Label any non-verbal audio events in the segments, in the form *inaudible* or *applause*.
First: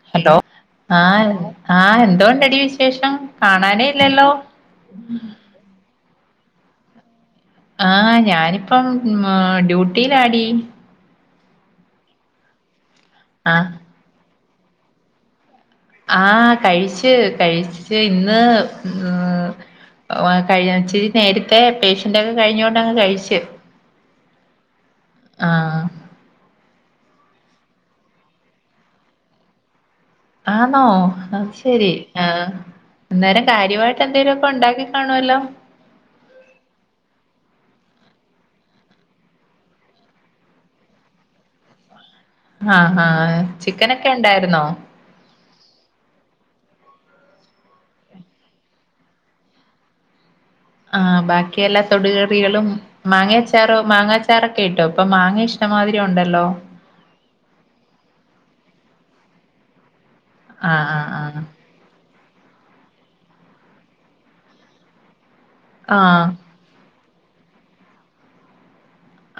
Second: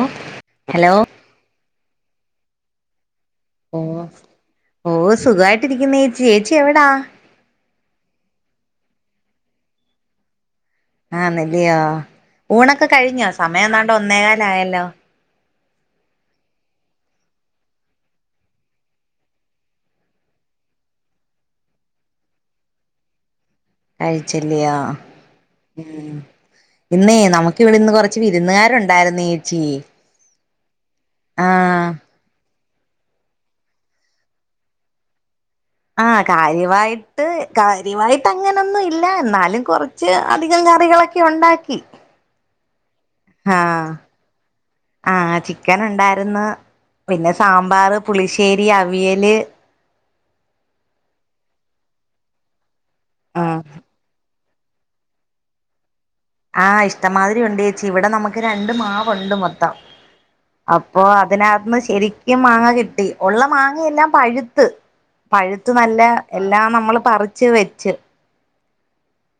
ഓ hello hello ആഹ് ആഹ് എന്തോണ്ടടി വിശേഷം ഓ കാണാനേ ഇല്ലല്ലോ ഓ സുഖായിട്ടിരിക്ക്‌ന്ന് യേച്ചി യേച്ചി എവ്ടാ ആഹ് ഞാനിപ്പം മ് ഡ്യൂട്ടിയിലാടി ആണെല്ലിയോ ഊണൊക്കെ കഴിഞ്ഞോ സമയം ആഹ് എന്താണ്ട് ഒന്നേ കാലയല്ലോ ആ ഹ് കഴിച്ച് കഴിച്ച് ഇന്ന് ഉം ഓ കഴി ഇച്ചിരി നേരത്തെ പേഷ്യന്റൊക്കെ കഴിഞ്ഞോണ്ടങ് കഴിച്ച് കഴിച്ചല്യിയോ ആഹ് ഉം ഇന്നേ നമുക്ക് ഇവിടെന്ന് കൊറച്ച് വിരുന്നുകാരുണ്ടായിരുന്നു യേച്ചി ആന്നോ അത് ശെരി ആഹ് അന്നേരം കാര്യവായിട്ട് എന്തെലൊക്കെ ഉണ്ടാക്കി കാണുവല്ലോ ആഹ് കാര്യമായിട്ട് കാര്യമായിട്ട് അങ്ങനൊന്നും ഇല്ല എന്നാലും കൊറ ച്ച് അധികം കറികളൊക്കെയൊണ്ടാക്കി ആഹ് ആഹ് ചിക്കനൊക്കെയിണ്ടായിരുന്നോ ആഹ് ചിക്കന്ണ്ടായിര്ന്ന് പിന്നെ സാമ്പാർ, പുളിശ്ശേരി, അവിയല് ആഹ് ബാക്കി എല്ലാ തൊടുകറികളും മാങ്ങച്ചാറും മാങ്ങാച്ചാറൊക്കെ ഇട്ടോ ഇപ്പൊ മാങ്ങ ഇഷ്ടം മാതിരി ഉണ്ടല്ലോ ആഹ് ഇഷ്ടമാതിരി ഉണ്ട് യേച്ചി ഇവിടെ നമുക്ക് രണ്ട് മാവുണ്ട് മൊത്തം ആഹ് അപ്പൊ ആഹ് ആഹ് അതിനകത്ത്ന്ന് ശെരി ക്കും മാങ്ങ കിട്ടി ഉള്ള മാങ്ങ എല്ലാം പഴുത്ത് പഴ് ത്ത് നല്ല ആഹ് എല്ലാം നമ്മള് പറിച്ച് വെച്ച്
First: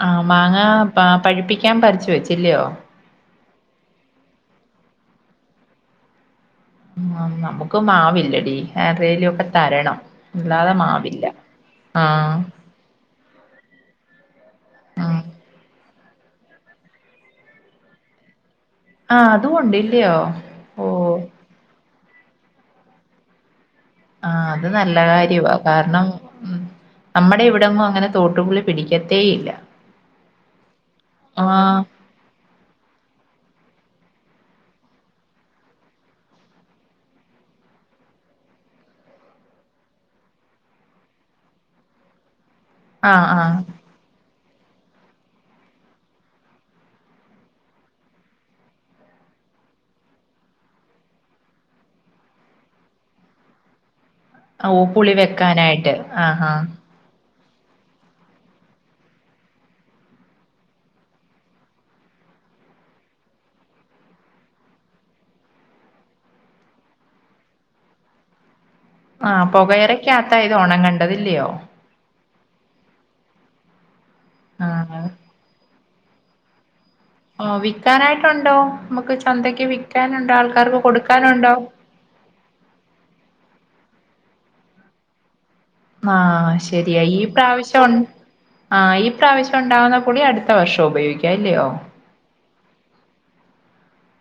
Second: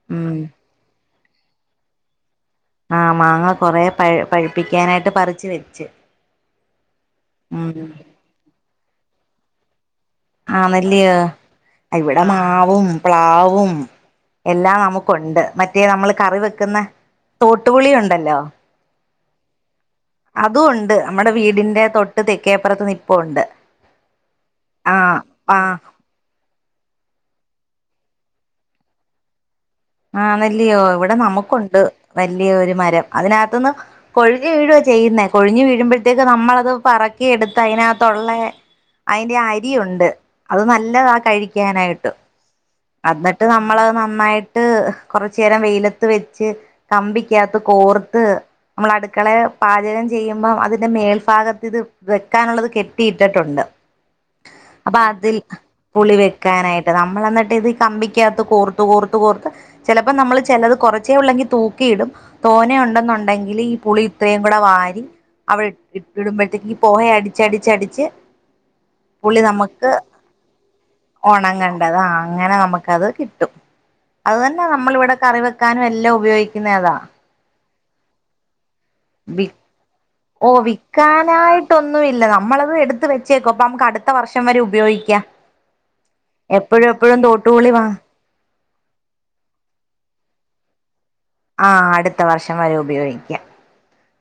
ആഹ് ഉം മാങ്ങ പ പഴിപ്പിക്കാൻ പറിച്ചു വെച്ച് അല്ലിയോ ആഹ് മാങ്ങ കൊറേ പ പഴിപ്പിക്കാനായിട്ട് പറിച്ച് വെച്ച് ഉം ന ഉം നമുക്ക് മാവില്ലെടി ആരേലോക്കെ തരണം അല്ലാതെ ആണല്ലിയോ മാവില്ല ഇവിടെ ആഹ് മാവും പ്ലാവും എല്ലാം ആഹ് നമുക്കുണ്ട് മറ്റേ നമ്മള് കറി വെക്കുന്നെ തോട്ടുപുളിയുണ്ടല്ലോ ആ അത് കൊണ്ടില്ല്യോ അതുംണ്ട് നമ്മുടെ വീടിന്റെ തൊട്ട് തെക്കേപ്പറത്ത് നിപ്പുണ്ട് അ ആഹ് അത് നല്ല കാര്യ ആ കാരണം ഉം നമ്മടെ ഇവിടൊന്നും അങ്ങനെ തോട്ടുപുളി പിടിക്കത്തേ ഇല്ല ആണല്യോ ഇവിടെ ആഹ് നമുക്കുണ്ട് വല്ല്യൊരു മരം അതിനത്ത്ന്ന് കൊഴിനു വീഴുവാ ചെയ്യുന്നെ കൊഴിഞ്ഞ് വീഴ്മ്പഴത്തേക്ക് നമ്മളത് പറക്കി എടുത്ത് അതിനകത്തൊള്ളെ അയ്ന്റെ അരി ഉണ്ട് അത് നല്ലതാ കഴിക്കാനായിട്ട് ആഹ് എന്നിട്ട് ആഹ് നമ്മൾ അത് നന്നായിട്ട് കൊറച്ചേരം വെയിലത്ത് വെച്ച് കമ്പിക്കാത്ത് കോർത്ത് നമ്മള് അടുക്കളെ പാചകം ചെയ്യുമ്പം അതിന്റെ മേൽഭാഗത്ത് ഇത് വെക്കാനുള്ളത് കെട്ടിയിട്ടിട്ടുണ്ട് ഓ അപ്പൊ പുളി അതിൽ വെക്കാനായിട്ട് പുളി ആഹ് ആഹ് വെക്കാനായിട്ട് നമ്മൾ എന്നിട്ട് ഇത് കമ്പിക്കാത്ത് കോർത്ത് കോർത്ത് കോർത്ത് ചെലപ്പോ നമ്മൾ ചെ ലത് കൊറച്ചേ ഉള്ളെങ്കി തൂക്കിയിടും തോനെ ഉണ്ടെന്നുണ്ടെങ്കില് ഈ പുളി ഇത്രയും കൂടെ വാരി അവിടെ ഇ ഇടുമ്പഴത്തേക്ക് പൊക അടിച്ചടിച്ചടിച്ച് പുളി ആഹ് നമുക്ക് പൊകയറക്കകത്താ ഇത് ഒ ണംകണ്ടതില്ല്യോ അതാ അങ്ങനെ നമ്മക്കത് കിട്ടും അത് തന്നെ നമ്മള് ആഹ് ഇവിടെ കറി വെക്കാനും എല്ലാം ഉപയോഗിക്കുന്നെതാ ഓ വിക്കാനായിട്ടുണ്ടോ നമ്മക്ക് വി ചന്തക്ക് വിക്കാനുണ്ടോ ആൾക്കാർക്ക് കൊടുക്കാനുണ്ടൊ ഒന്നും ഇല്ല നമ്മളത് എടുത്ത് വെച്ചേക്കും അപ്പ മക്ക് അടുത്ത വർഷം വരെ ഉപയോഗിക്കാ ആഹ് ശരിയ ഈ തോട്ടുപുളി പ്രാവശ്യം വാ ഒണ് ആഹ് ഈ പ്രാവശ്യം ഉണ്ടാവുന്ന പു ളി അടുത്ത വർഷം ഉപയോഗിക്കും ആഹ് അടുത്ത വർഷം വരെ ഉപയോഗിക്കാം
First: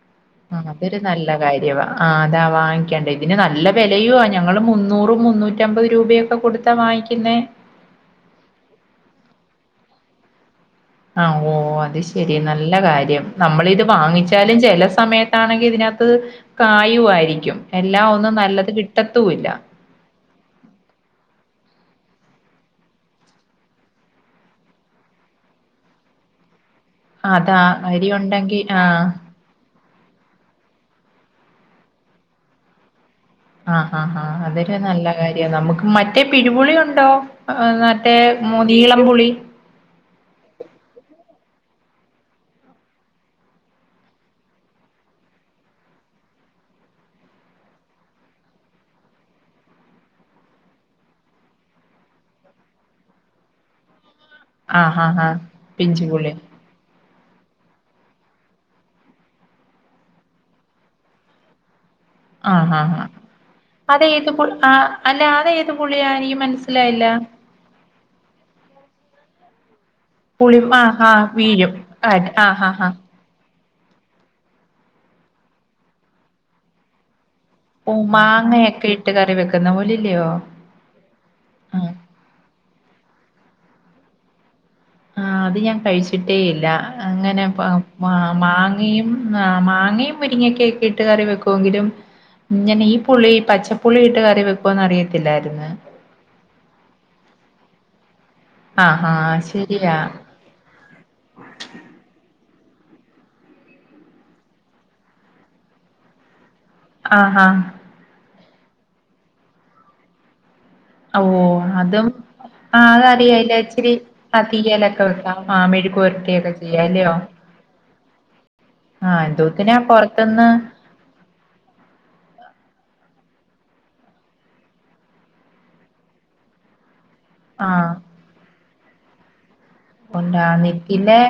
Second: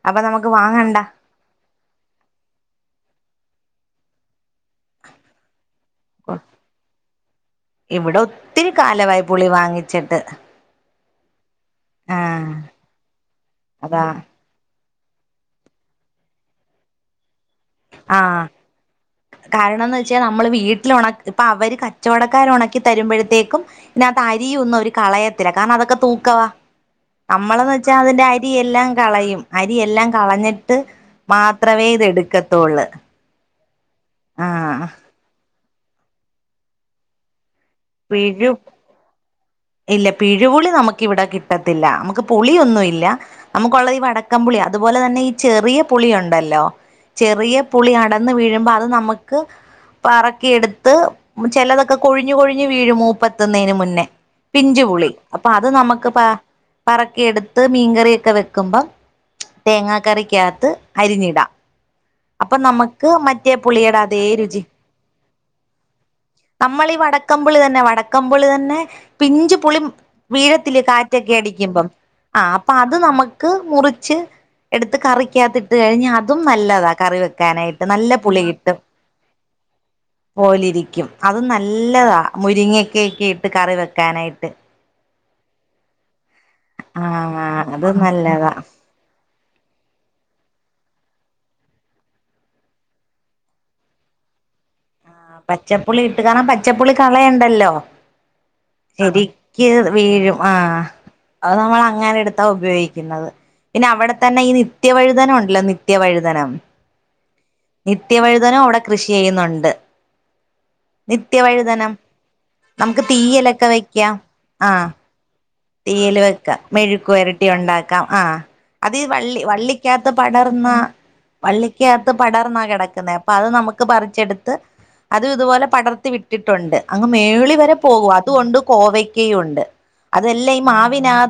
അപ്പൊ നമുക്ക് ആ അതൊരു വാങ്ങണ്ട നല്ല കാര്യാവാ ആ അതാ വാങ്ങിക്കണ്ടേ ഇതിന് നല്ല വെലയു ആ ഞങ്ങള് മുന്നൂറും മുന്നൂറ്റി അ അമ്പത് രൂപയൊക്കെ കൊടുത്താ വാങ്ങിക്കുന്നെ ഇവിടെ ഒത്തിരി കാലമായി പുളി വാങ്ങിച്ചിട്ട് ആഹ് ഓ അത് ശെരി ആഹ് നല്ല കാര്യം നമ്മൾ ഇത് അതാ വാങ്ങിച്ചു എന്തായ്ലും ചെല സമയത്താണെങ്കിൽ ഇതിനകത്ത് കായും ആയിരിക്കും എല്ലാം ഒന്നു നല്ലത് കിട്ടത്തൂല്ല പക്ഷ നമ്മള് വീട്ടില് ഒണ പ്പൊ അവര് കച്ചവടക്കാര് ഒണക്കി തരുമ്പഴത്തേക്കും ഇതിനാത്ത് അരി ഒന്നും അവര് കളയത്തില്ല കാരണം അതൊക്കെ തൂക്കവാ അതാ നമ്മള്ന്ന് വെച്ചാ അരി അതിന്റെ ഉണ്ടെങ്കി അരിയെല്ലാം ആഹ് കളയും അരിയെല്ലാം കളഞ്ഞിട്ട് മാത്രവേ ഇത് എടുക്കത്തൊള്ള് ആഹ് ആഹ് ആഹ് അതൊരു നല്ല കാര്യ നമുക്ക് മറ്റേ പിരി പുളിയു ണ്ടോ അ മറ്റേ പിഴു മൊതീളം പുളി ഇല്ല പിരിപുളി നമുക്കിവിടെ കിട്ടത്തില്ല നമുക്ക് പുളിയൊന്നുംല്ല നമുക്കുള്ളത് ഈ വടക്കം പുളിയാ അതുപോലെ തന്നെ ഈ ചെറിയ പുളി ഉണ്ടല്ലൊ ചെറിയ പുളി അടന്ന് വീഴുമ്പൊ അത് നമുക്ക് പറക്കി എടുത്ത് ചെലതൊക്കെ കൊഴിഞ്ഞു കൊഴിഞ്ഞ് വീഴും മൂപ്പെ ത്തുന്നേന് മുന്നെ ആഹ് പിഞ്ചുപുളി ആഹ് ആഹ് അപ്പൊ അത് പിഞ്ചു നമക്ക് പ പുളി പറക്കിയെടുത്ത് മീൻകറിയൊക്കെ വെക്കുമ്പം തേങ്ങാ കറിക്കാത്ത് അരിഞ്ഞിടാം അപ്പൊ ആഹ് ആഹ് ആഹ് നമക്ക് മറ്റേ പുളിയിടെ അതേ അതേത് പു രുചി. ആഹ് അല്ല അതേത് പുളിയാ എനിക്ക് നമ്മളീ മനസ്സിലായില്ല വടക്ക ക്കം പുളി തന്നെ വടക്കംപുളി തന്നെ പിഞ്ച് പുളി പുളി വീഴത്തില്ലെ ആഹ് ആഹ് കാറ്റെക്കെ വീഴും അടിക്കുമ്പം ആഹ് അപ്പ അത് നമ ക്ക് മുറിച്ച് എട്ത്ത് കറിക്കകത്തിട്ട് കഴിഞ്ഞ അതും നല്ലതാ കറിവെ ക്കാനായിട്ട് ഓഹ് നല്ല പുളി കിട്ടും. മാങ്ങയൊക്കെ ഇട്ട് കറി വെക്കുന്ന പോലില്ലയോ പോലി രിക്കും അത് ആഹ് നല്ലതാ മുരിങ്ങക്കെക്കെ ഇട്ട് കറി വെക്കാനായിട്ട് ആഹ്. അത് ഞാൻ കഴിച്ചിട്ടേയില്ല. അങ്ങനെ ആഹ് പ അത് മാ നല്ലതാ മാങ്ങയും ആഹ് മാങ്ങയും മുരിങ്ങക്കക്കെ ഇട്ട് കറി വെക്കൊങ്കിലും ഇങ്ങനെ ഈ പുളി പച്ചപ്പുളിയിട്ട് കറി വെ പ്പോന്നറിയത്തില്ല ആഹ് പച്ചപ്പുളിട്ട്കാണ പച്ചപ്പുളി കളയണ്ടല്ലോ ആഹ് ആഹ് എതിക്ക് ശരിയാ വീഴും. ആഹ് അത് നമ്മള അങ്ങനെയെട്ത്താ ഉപയോഗിക്കുന്നത്. പിന്നെ അവടെ തന്നെ ഈ നിത്യവഴുതന ഒണ്ടല്ലോ നിത്യവഴ്തന ആഹ് ആഹ് നിത്യവഴുതനും വടെ കൃഷി ചെയ്യുന്നുണ്ട്. ഓഹ് നിത്യവഴുതനം അതും ആഹ് നമുക്ക് അതറിയായില്ല തീയ്യലെക്കെ ഇച്ചിരി വെയ്ക്കാം. ആഹ് തീയലൊക്കെ വെക്കാം ആഹ് മെഴുക്ക് തീയ്യല് പുരട്ടിയൊക്കെ വെക്കാം. ചെയ്യാം മെഴുക്ക് അല്ലയോ വെരട്ടിയൊണ്ടാക്കാം ആഹ് അത് ഈ ആഹ് വള്ളി എന്തോത്തിനാ വള്ളിക്കാത്ത് പൊറത്തുന്ന് പടർന്ന വള്ളിക്കാകത്ത് പടർന്നാകെടക്കുന്നേ അപ്പ അത് നമുക്ക് പറിച്ചെട്ത്ത് അതും ഇതുപോലെ പടർത്തി വിട്ടിട്ടുണ്ട്. അങ്ങ് മേളി വരെ ആഹ് പോകും. അതു ഒണ്ട് കോവയ്ക്കയൊണ്ട്. ഉണ്ടാ നിക്കില്ലേ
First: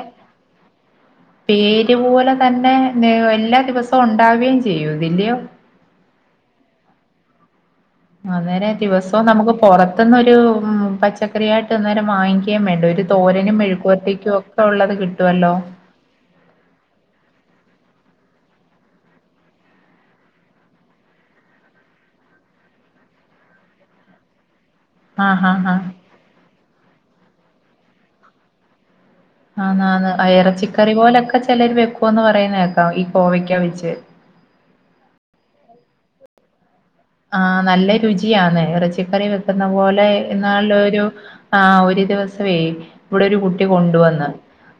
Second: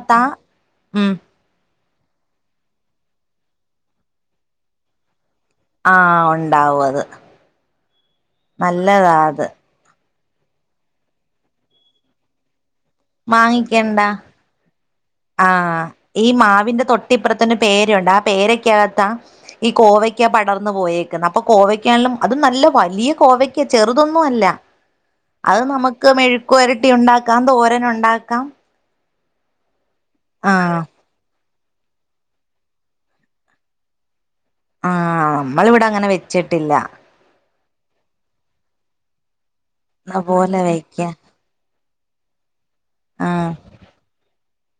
ഉം പേര് പോലെ തന്നെ നേ എല്ലാ ദിവസവും ഒണ്ടാവേം ചെയ്യുവെ ല്യൊ. ആഹ് ഒണ്ടാവും അത് അന്നേരം നല്ലതാ ദിവസവും അത് നമുക്ക് പൊറത്ത്ന്നൊരു മ് പച്ചക്കറായിട്ട് അന്നേരം വാങ്ങിക്കേയും വേണ്ടെ രു തോരനും, മെഴുക്കു വാങ്ങിക്കണ്ടാ വെർട്ടിക്കും ഒക്കെള്ളത് കിട്ടും ആഹ് ഈ മാവിൻ്റെ തൊട്ടിപ്പുറത്തെന്നെ പേര ഒണ്ട്. ആ പേരക്കെകത്താ ഈ കോവയ്ക്ക പടർന്ന് പോയേക്കുന്നെ അപ്പം കോവയ്ക്കേലും അത് നല്ല വലിയ കോവ യ്ക്ക ചെറുതൊന്നും അല്ല. ആഹ് അത് ആഹ് ആഹ് നമക്ക് മെഴുക്കു വെരട്ടി ഉണ്ടാക്കാം തോരനുണ്ടാക്കാം ആന്ന് ആന്ന് ആ ആഹ് ഇറച്ചിക്കറി പോലൊക്കെ ചെലര് വെക്കൂന്ന് പറയുന്നെ കേക്കാം. ഈ കോവയ്ക്കാ വെച്ച്. ആഹ് നമ്മളിവ്ടെ അങ്ങനെ വെച്ചിട്ടില്ല. ആഹ് നല്ല രുചിയാന്നെ. ഇറച്ചിക്കറി വെക്കുന്ന പോലെ പോലെ വെക്ക എന്നാലൊരു ആഹ് ഒരു ദിവസ്സവേ വടെ ഒരു ആഹ് കുട്ടി കൊണ്ടുവന്ന്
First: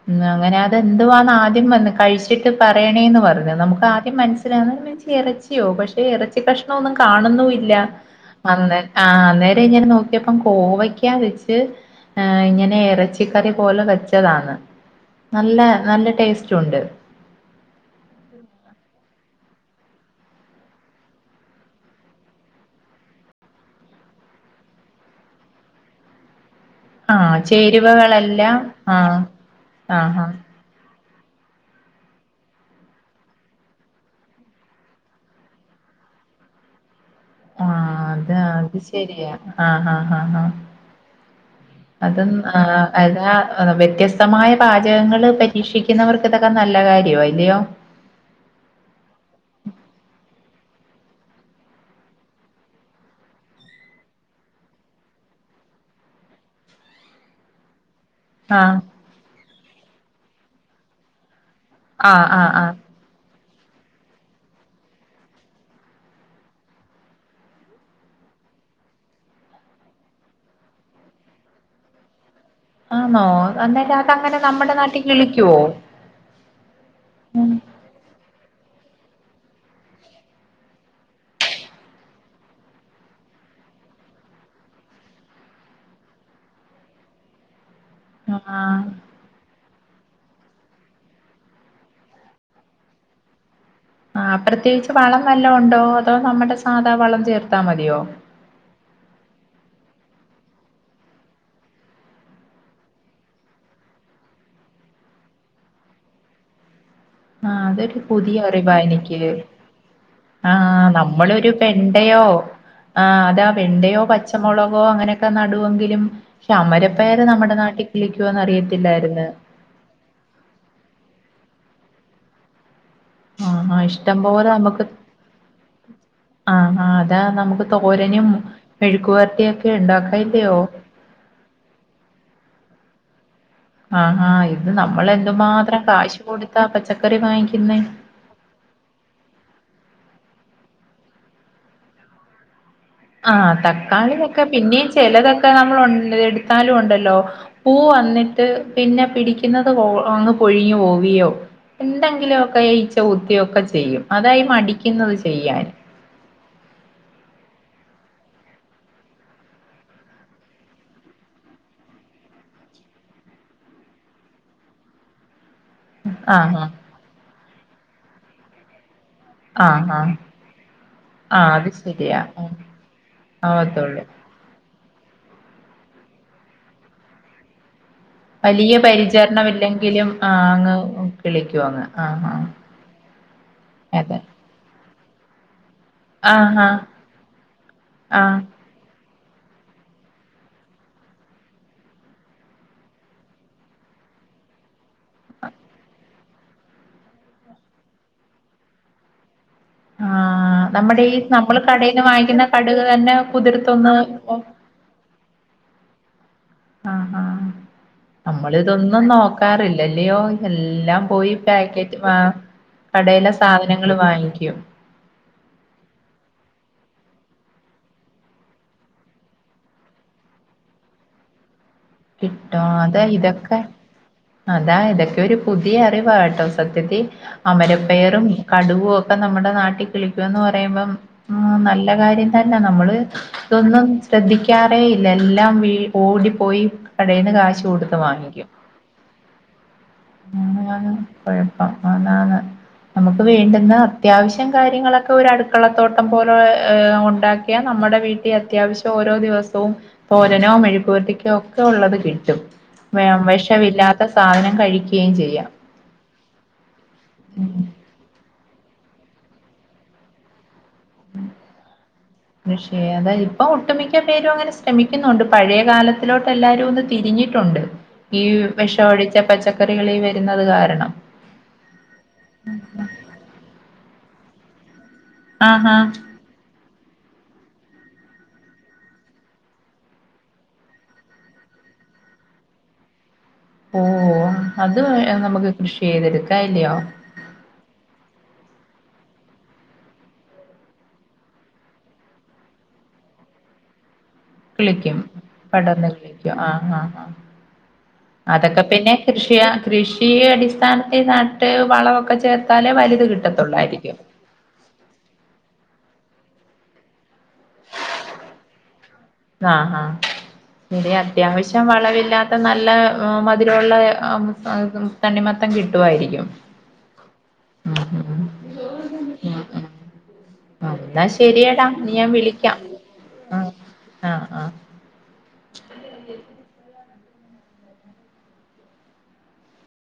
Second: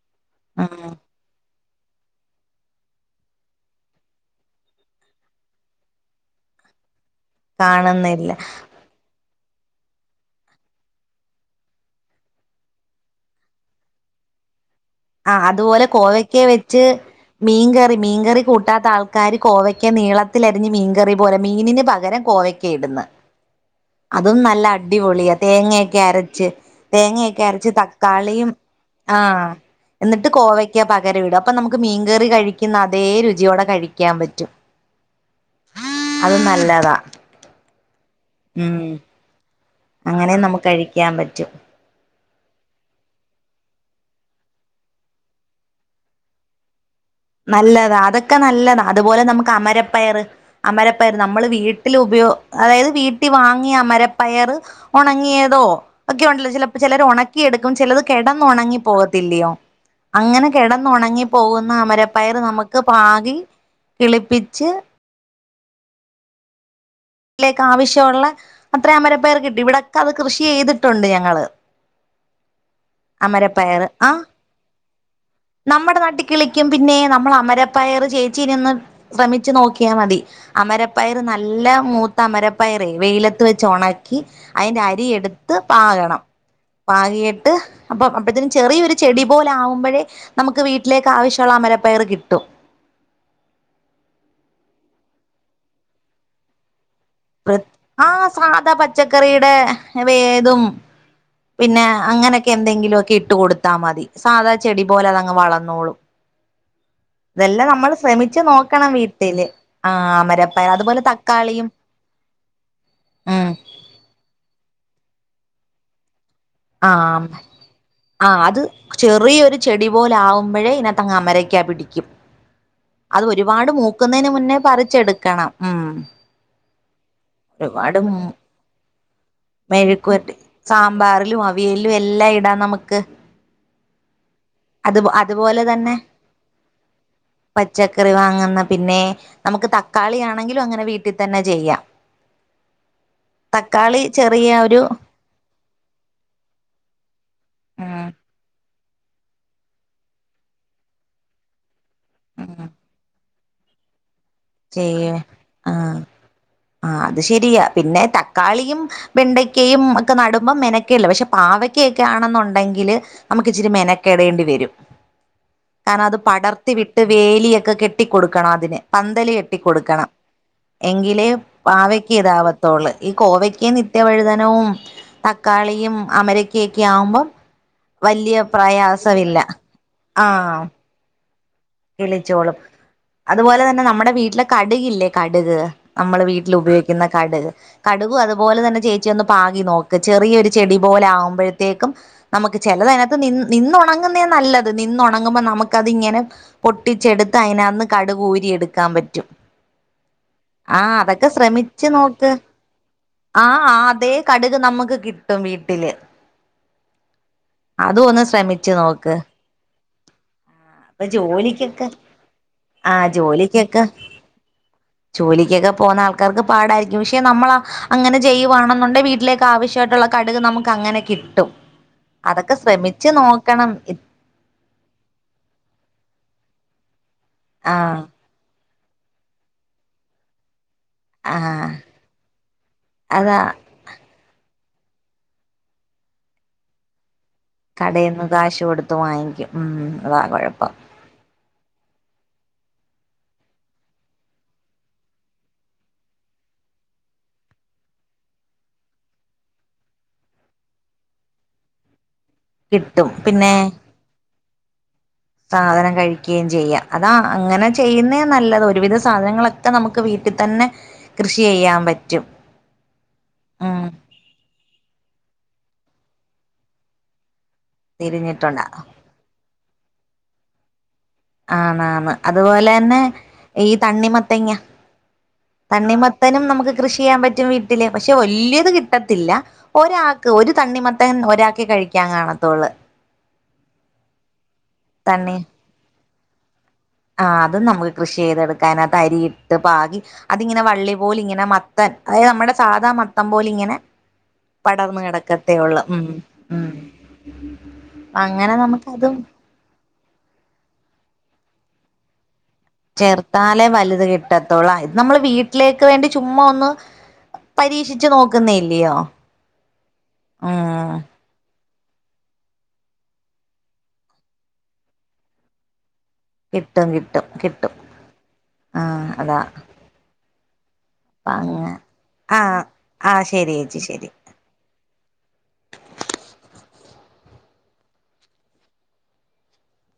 ഉം. ആഹ് അങ്ങനെയതെന്തുവാന്നആദ്യം വന്ന് കഴിച്ച് ച്ചിട്ട് പറയണേന്ന് പർഞ്ഞു. നമുക്ക് ആദ്യം മൻസിലാ *unintelligible* ഇറച്ചിയോ പക്ഷെ ഇറച്ചി കഷ്ണോന്ന് കാണുന്നൂല്ല. കാണുന്നില്ല അന്നേ ആഹ് അന്നേരം ഇങ്ങനെ നോക്കിയപ്പം കോവക്കാ വെച്ച് ആഹ് ഇങ്ങനെ എറച്ചിക്കറി പോലെ വെച്ചതാണ് ആഹ് അതുപോലെ കോവയ്ക്കാ വെച്ച് മീൻകറി മീൻകറി കൂട്ടാത്ത ആൾക്കാര് കോവയ്ക്കാ നീളത്തിലരിഞ്ഞ് മീൻകറി പോലെ മീനിന് പകരം കോവയ് ഇടുന്ന് അതും നല്ല അടിപൊളിയാ തേങ്ങക്കെ അരച്ച് ആഹ് തേങ്ങക്കെ അരച്ച് തക്കാളിയും ചേരുവകളെല്ലാം ആഹ് ആഹ് ആഹ് ന്ന്ട്ട് കോവ ക്ക പകരം ഇടും അപ്പം നമക്ക് മീൻകറി കഴിക്കുന്ന അതേ രുചിയോടെ കഴിക്കാം പറ്റും. അത് നല്ലതാ ആഹ് അതാ അത് ഉം ശരിയാ. ആഹ് ആഹ് ആഹ് അങ്ങനെ ആഹ് നമുക്ക് കഴിക്കാൻ പറ്റും അതും അതാ വ്യത്യസ്തമായ പാചകങ്ങൾ പരീക്ഷിക്കുന്നവർക്ക് തൊക്കെ നല്ല കാര്യമായി നല്ലതാ അതൊക്കെ നല്ലതാ അതുപോലെ നമുക്ക് അമരപ്പയറ് അമരപ്പയർ നമ്മള് വീട്ടിൽ ഉപയ അതായത് വീട്ടിൽ വാങ്ങിയ അമരപ്പയർ ഉണങ്ങിയതോ ഒക്കെണ്ടല്ലോ ചിലപ്പോ ചിലർ ഉണക്കിയെടുക്കും ചിലത് ആഹ് കിടന്നുണങ്ങി പോകത്തില്ലയോ അങ്ങനെ കിടന്നുണങ്ങി പോകുന്ന ആഹ് അമരപ്പയർ ആഹ് ആഹ് നമുക്ക് പാകി കിളിപ്പിച്ച് ലേക്ക് ആവശ്യമുള്ള അത്രേം അമര പയർ കിട്ടി ഇവിടൊക്കെ അത് കൃഷി ചെയ്തിട്ടുണ്ട് ഞങ്ങള് ആന്നോ അമരപ്പയർ അന്നേരം അത് ആ അങ്ങനെ നമ്മുടെ നാട്ടിൽ കിളിക്കോ നമ്മുടെ നാട്ടിൽ കിളിക്കും പിന്നെ നമ്മൾ അമരപ്പയറ് ചേച്ചീരിന്ന് ശ്രമിച്ചു നോക്കിയാ മതി അമരപ്പയർ നല്ല മൂ ത്തമരപ്പയറ വെയിലത്ത് വെച്ച് ഒണക്കി അതിന്റെ അരിയടുത്ത് പാകണം പാകിയിട്ട് അപ്പൊ അപ്പോത്തിനും ആഹ് ചെറിയൊരു ചെടി പോലെ ആകുമ്പഴേ നമുക്ക് വീട്ടിലേക്ക് ആവശ്യമുള്ള അമരപ്പയർ കിട്ടും ആ പ്രത്യേകിച്ച് വളം വല്ലോ ഉണ്ടോ അതോ നമ്മടെ സാധാ വളം ചേർത്താ മതിയോ ആ സാധാ പച്ചക്കറിയുടെ വേതും പിന്നെ അങ്ങനൊക്കെ എന്തെങ്കിലുക്കെ ഇട്ട് കൊടുത്താൽ മതി സാധാ ചെടി പോലെ അതങ്ങ് വളന്നോളും ആ അതൊരു ശ്രമിച്ചു പുതിയ അറിവാ നോക്കണം എനിക്ക് വീട്ടില് ആ ആ അമരപ്പയർ അതുപോലെ നമ്മളൊരു തക്കാളിയും വെണ്ടയോ ആ ഉം അതാ വെണ്ടയോ പച്ചമുളകോ അങ്ങനെക്കെ നടുവെങ്കിലും പക്ഷേ അമരപയറ് ആഹ് നമ്മുടെ നാട്ടിൽ ആഹ് കിളിക്കുവെന്ന് അത് അറിയത്തില്ലായിരുന്നു ചെറിയൊരു ചെടി പോലെ ആകുമ്പഴേ ഇതിനകത്തങ്ങ് അമരയ്ക്ക പിടിക്കും അത് ആഹ് ഒരുപാട് ആഹ് ഇഷ്ടം മൂക്കുന്നതിന് മുന്നേ പറിച്ചെടുക്കണം ഉം ആ ആ അതാ നമുക്ക് ഒരുപാട് തോരനും മെഴുക്ക് വരട്ടിയും ഒക്കെ ഉണ്ടാക്കല്ലയോ ലും അവിയലിലും എല്ലാം ഇടാം നമുക്ക് ആ ഇത് അത് നമ്മള് അതുപോലെ എന്തുമാത്രം തന്നെ കാശ് കൊടുത്താ പച്ചക്കറി വാങ്ങിക്കുന്നേ പൊയ് വാങ്ങുന്ന പിന്നെ നമുക്ക് തക്കാളി ആണെങ്കിലും അങ്ങനെ വീട്ടിൽ തന്നെ ചെയ്യാം ആ തക്കാളി തക്കാളിയൊക്കെ ചെറിയ ഒരു പിന്നെയും ചെലതൊക്കെ ഒക്കെ നമ്മള് ഉണ്ടല്ലോ എടുത്താലും ഉണ്ടല്ലോ പൂ ഉം വന്നിട്ട് പിന്നെ പിടിക്കുന്നത് കൊ അങ്ങ് പൊഴിഞ്ഞു പോവിയോ എന്തെങ്കിലുമൊക്കെ ഉം ഈച്ച കു ത്തുകയോ ഒക്കെ ചെയ്യും അതായി ചെയ്യ മടിക്കുന്നത് ചെയ്യാൻ ആഹ് ആ അത് ശരിയാ പിന്നെ തക്കാളിയും വെണ്ടയ്ക്കയും ഒക്കെ നടുമ്പം മെനക്കേല്ല പക്ഷേ പാവക്കൊക്കെ ആണെന്നുണ്ടെങ്കില് നമുക്ക് ഇച്ചിരി മെനക്കെടേണ്ടി വരും *inaudible* കാരണം അത് ആഹ് പടർത്തി വിട്ട് വേലിയൊക്കെ കെട്ടിക്കൊടുക്കണം അതിന് പന്തല് കെട്ടി ആഹ് ആഹ് കൊടുക്കണം ആഹ് എങ്കിലെ ആഹ് അത് പാവക്ക ശരിയാ ഉം. ഇതാവത്തോള്ളൂ ഈ കോവക്കയും ആവത്തുള്ളൂ നിത്യവഴുതന നവും തക്കാളിയും അമരക്കൊക്കെ ആവുമ്പോ വല്ല്യ വലിയ പ്രയാസമില്ല ആ ഉം കിളിക്കുവോന്ന് കിളിച്ചോളും അതുപോലെ തന്നെ നമ്മുടെ അതെ വീട്ടിലെ കടുകില്ലേ കടുക് നമ്മള് വീട്ടിൽ ആഹ് ആഹ് ഉപയോഗിക്കുന്ന കടുക് കടുകും ആഹ് അതുപോലെ തന്നെ ചെ ചെന്ന് പാകി നോക്ക് ചെറിയൊരു ചെടി പോലെ ആകുമ്പോഴത്തേക്കും നമുക്ക് ചിലതിനകത്ത് നി നിന്നുണങ്ങുന്നേ നല്ലത് നിന്നുണങ്ങുമ്പോ നമുക്കത് ഇങ്ങനെ പൊട്ടിച്ചെടുത്ത് അതിനകന്ന് കടുക് ഊരി എടുക്കാൻ പറ്റും ആഹ് ആഹ് ആ നമ്മുടെ ഈ അതൊക്കെ നമ്മള് ശ്രമിച്ചു കടയെന്നു നോക്ക് വാങ്ങിക്കുന്ന കടക് തന്നെ കുതിർത്തൊന്ന് ട്ടും വീട്ടില് ആഹ് ഹാ അതും ഒന്ന് നമ്മള് ശ്രമിച്ചു ഇതൊന്നും നോക്ക് നോക്കാറില്ലല്ലയോ എല്ലാം അപ്പൊ പോയി പാ ജോലിക്കൊക്കെ ക്കറ്റായിറ്റ് ആ കടയിലെ സാധനങ്ങൾ വാങ്ങിക്കും ജോലിക്കെക്കെ പോകുന്ന ആൾക്കാർക്ക് പാടായിരിക്കും പക്ഷേ നമ്മളാ അങ്ങനെ ചെയ്യുവാണെന്നുണ്ടേ വീട്ടിലേക്ക് ആവശ്യമായിട്ടുള്ള കടുക് നമുക്ക് അങ്ങനെ കിട്ടും അതൊക്കെ കിട്ടോ അതാ ശ്രമിച്ച് ഇതൊക്കെ നോക്കണം ഇ അതാ ഇതൊക്കെ ഒരു പുതിയ അറിവാ കേട്ടോ സത്യത്തിൽ ആഹ് അമരപയറും കടുകും ഒക്കെ നമ്മുടെ നാട്ടിൽ കിളിക്കുവാന്ന് പറയുമ്പം ആഹ് നല്ല കാര്യം തന്നാ നമ്മള് അതാ ഇതൊന്നും ശ്രദ്ധിക്കാറേ ഇല്ല എല്ലാം വീ ഓടിപ്പോയി കടേയ്ന്ന് കാശ് കൊടുത്ത് കടേന്ന് കാശ് കൊടുത്ത് വാങ്ങിക്കും ഉം അതാ കുഴപ്പം അങ്ങനെയാണ് കുഴപ്പം അതാണ് നമുക്ക് വേണ്ടുന്ന അത്യാവശ്യം കാര്യങ്ങളൊക്കെ ഒരു അടുക്കളത്തോട്ടം പോലെ ഒണ്ടാ ക്കിയാനമ്മടെ വീട്ടിൽ അത്യാവശ്യം ഓരോ ദിവസവും തോരനോ മെഴുക്കുപുരട്ടിക്കോ ഒക്കെ ഉള്ളത് കിട്ടും വെ കിട്ടും പിന്നെ വെഷവില്ലാ ത്ത സാധനം കഴിക്കേം ചെയ്യാം സാധനം കഴിക്കേം ചെയ്യാം അതാ ഉം അങ്ങനെ ചെ ചെയ്യുന്നേ നല്ലത് ഒരുവിധം സാധനങ്ങളൊക്കെ നമുക്ക് വീട്ടിതന്നെ കൃഷി ചെയ്യാൻ പറ്റും കൃഷി അത ഇപ്പൊ ഉം ഒട്ടുമിക്ക പേരും അങ്ങനെ ശ്രമിക്കുന്നുണ്ട് പഴയെ കാലത്തിലോട്ട് എല്ലാരും ഒന്ന് തിരിഞ്ഞിട്ടുണ്ട് ഈ തിരിഞ്ഞിട്ടുണ്ട് വെഷവടിച്ച പച്ചക്കറികളീ വരുന്നത് കാരണം ആണാണ് അതുപോലെയന്നെ ഈ തണ്ണിമത്തങ്ങ ആഹാ തണ്ണിമ ത്തനും നമുക്ക് കൃഷി ചെയ്യാൻ പറ്റും വീട്ടില് പക്ഷെ വല്യെത് കിട്ടത്തില്ല ഒരാക്ക് ഒരു തണ്ണിമത്തൻ ഒരാക്കേ കഴിക്കാൻ കാണത്തുള്ളൂ ഏഹ് ഹേ അത് നമുക്ക് കൃഷി ചെയ്തെടുക്കാല്ലിയോ ആഹ് അതും നമുക്ക് കൃഷി ചെയ്തെടുക്കാ അയ്നകത്ത് അരി ഇട്ട് പാകി അതിങ്ങനെ വള്ളി പോലിഇങ്ങനെ മത്തൻ അതായത് നമ്മുടെ സാധാ മത്തം പോലി ങ്ങനെ കിളിക്കും പടർന്ന് ഉം കിളിക്കും ആഹ് ഉം ആഹ് ആഹ് അങ്ങനെ അതൊക്കെ പിന്നെ നമുക്കതും കൃഷിയ കൃഷി അടിസ്ഥാനത്തി നട്ട് വളവൊക്കെ ചേർ ത്താലേ വലുത് കിട്ടത്തൊള്ളായിരിക്കും കിട്ടത്തൊള്ള ഇത് നമ്മള് വീട്ടിലേക്ക് വേണ്ടി ചുമ്മാ ഒന്ന് പരീക്ഷിച്ചച്ച് നോക്കുന്നേല്ലിയോ ആഹ് ആഹ് ശരി ഉം അത്യാവശ്യം വളവില്ലാത്ത നല്ല മധിരവുള്ളെ തണ്ണിമത്തം കിട്ടുവായിരിക്കും കിട്ടും കിട്ടും കിട്ടും ഉം ഉം ആഹ് അതാ ഉം ഉം എന്നാ അപ്പ ശരിയടാ അങ്ങ ഇനി ഞാ വിളിക്കാം ആഹ് ആഹ് ശെരിയേച്ചി ശരി ആഹ് ആഹ്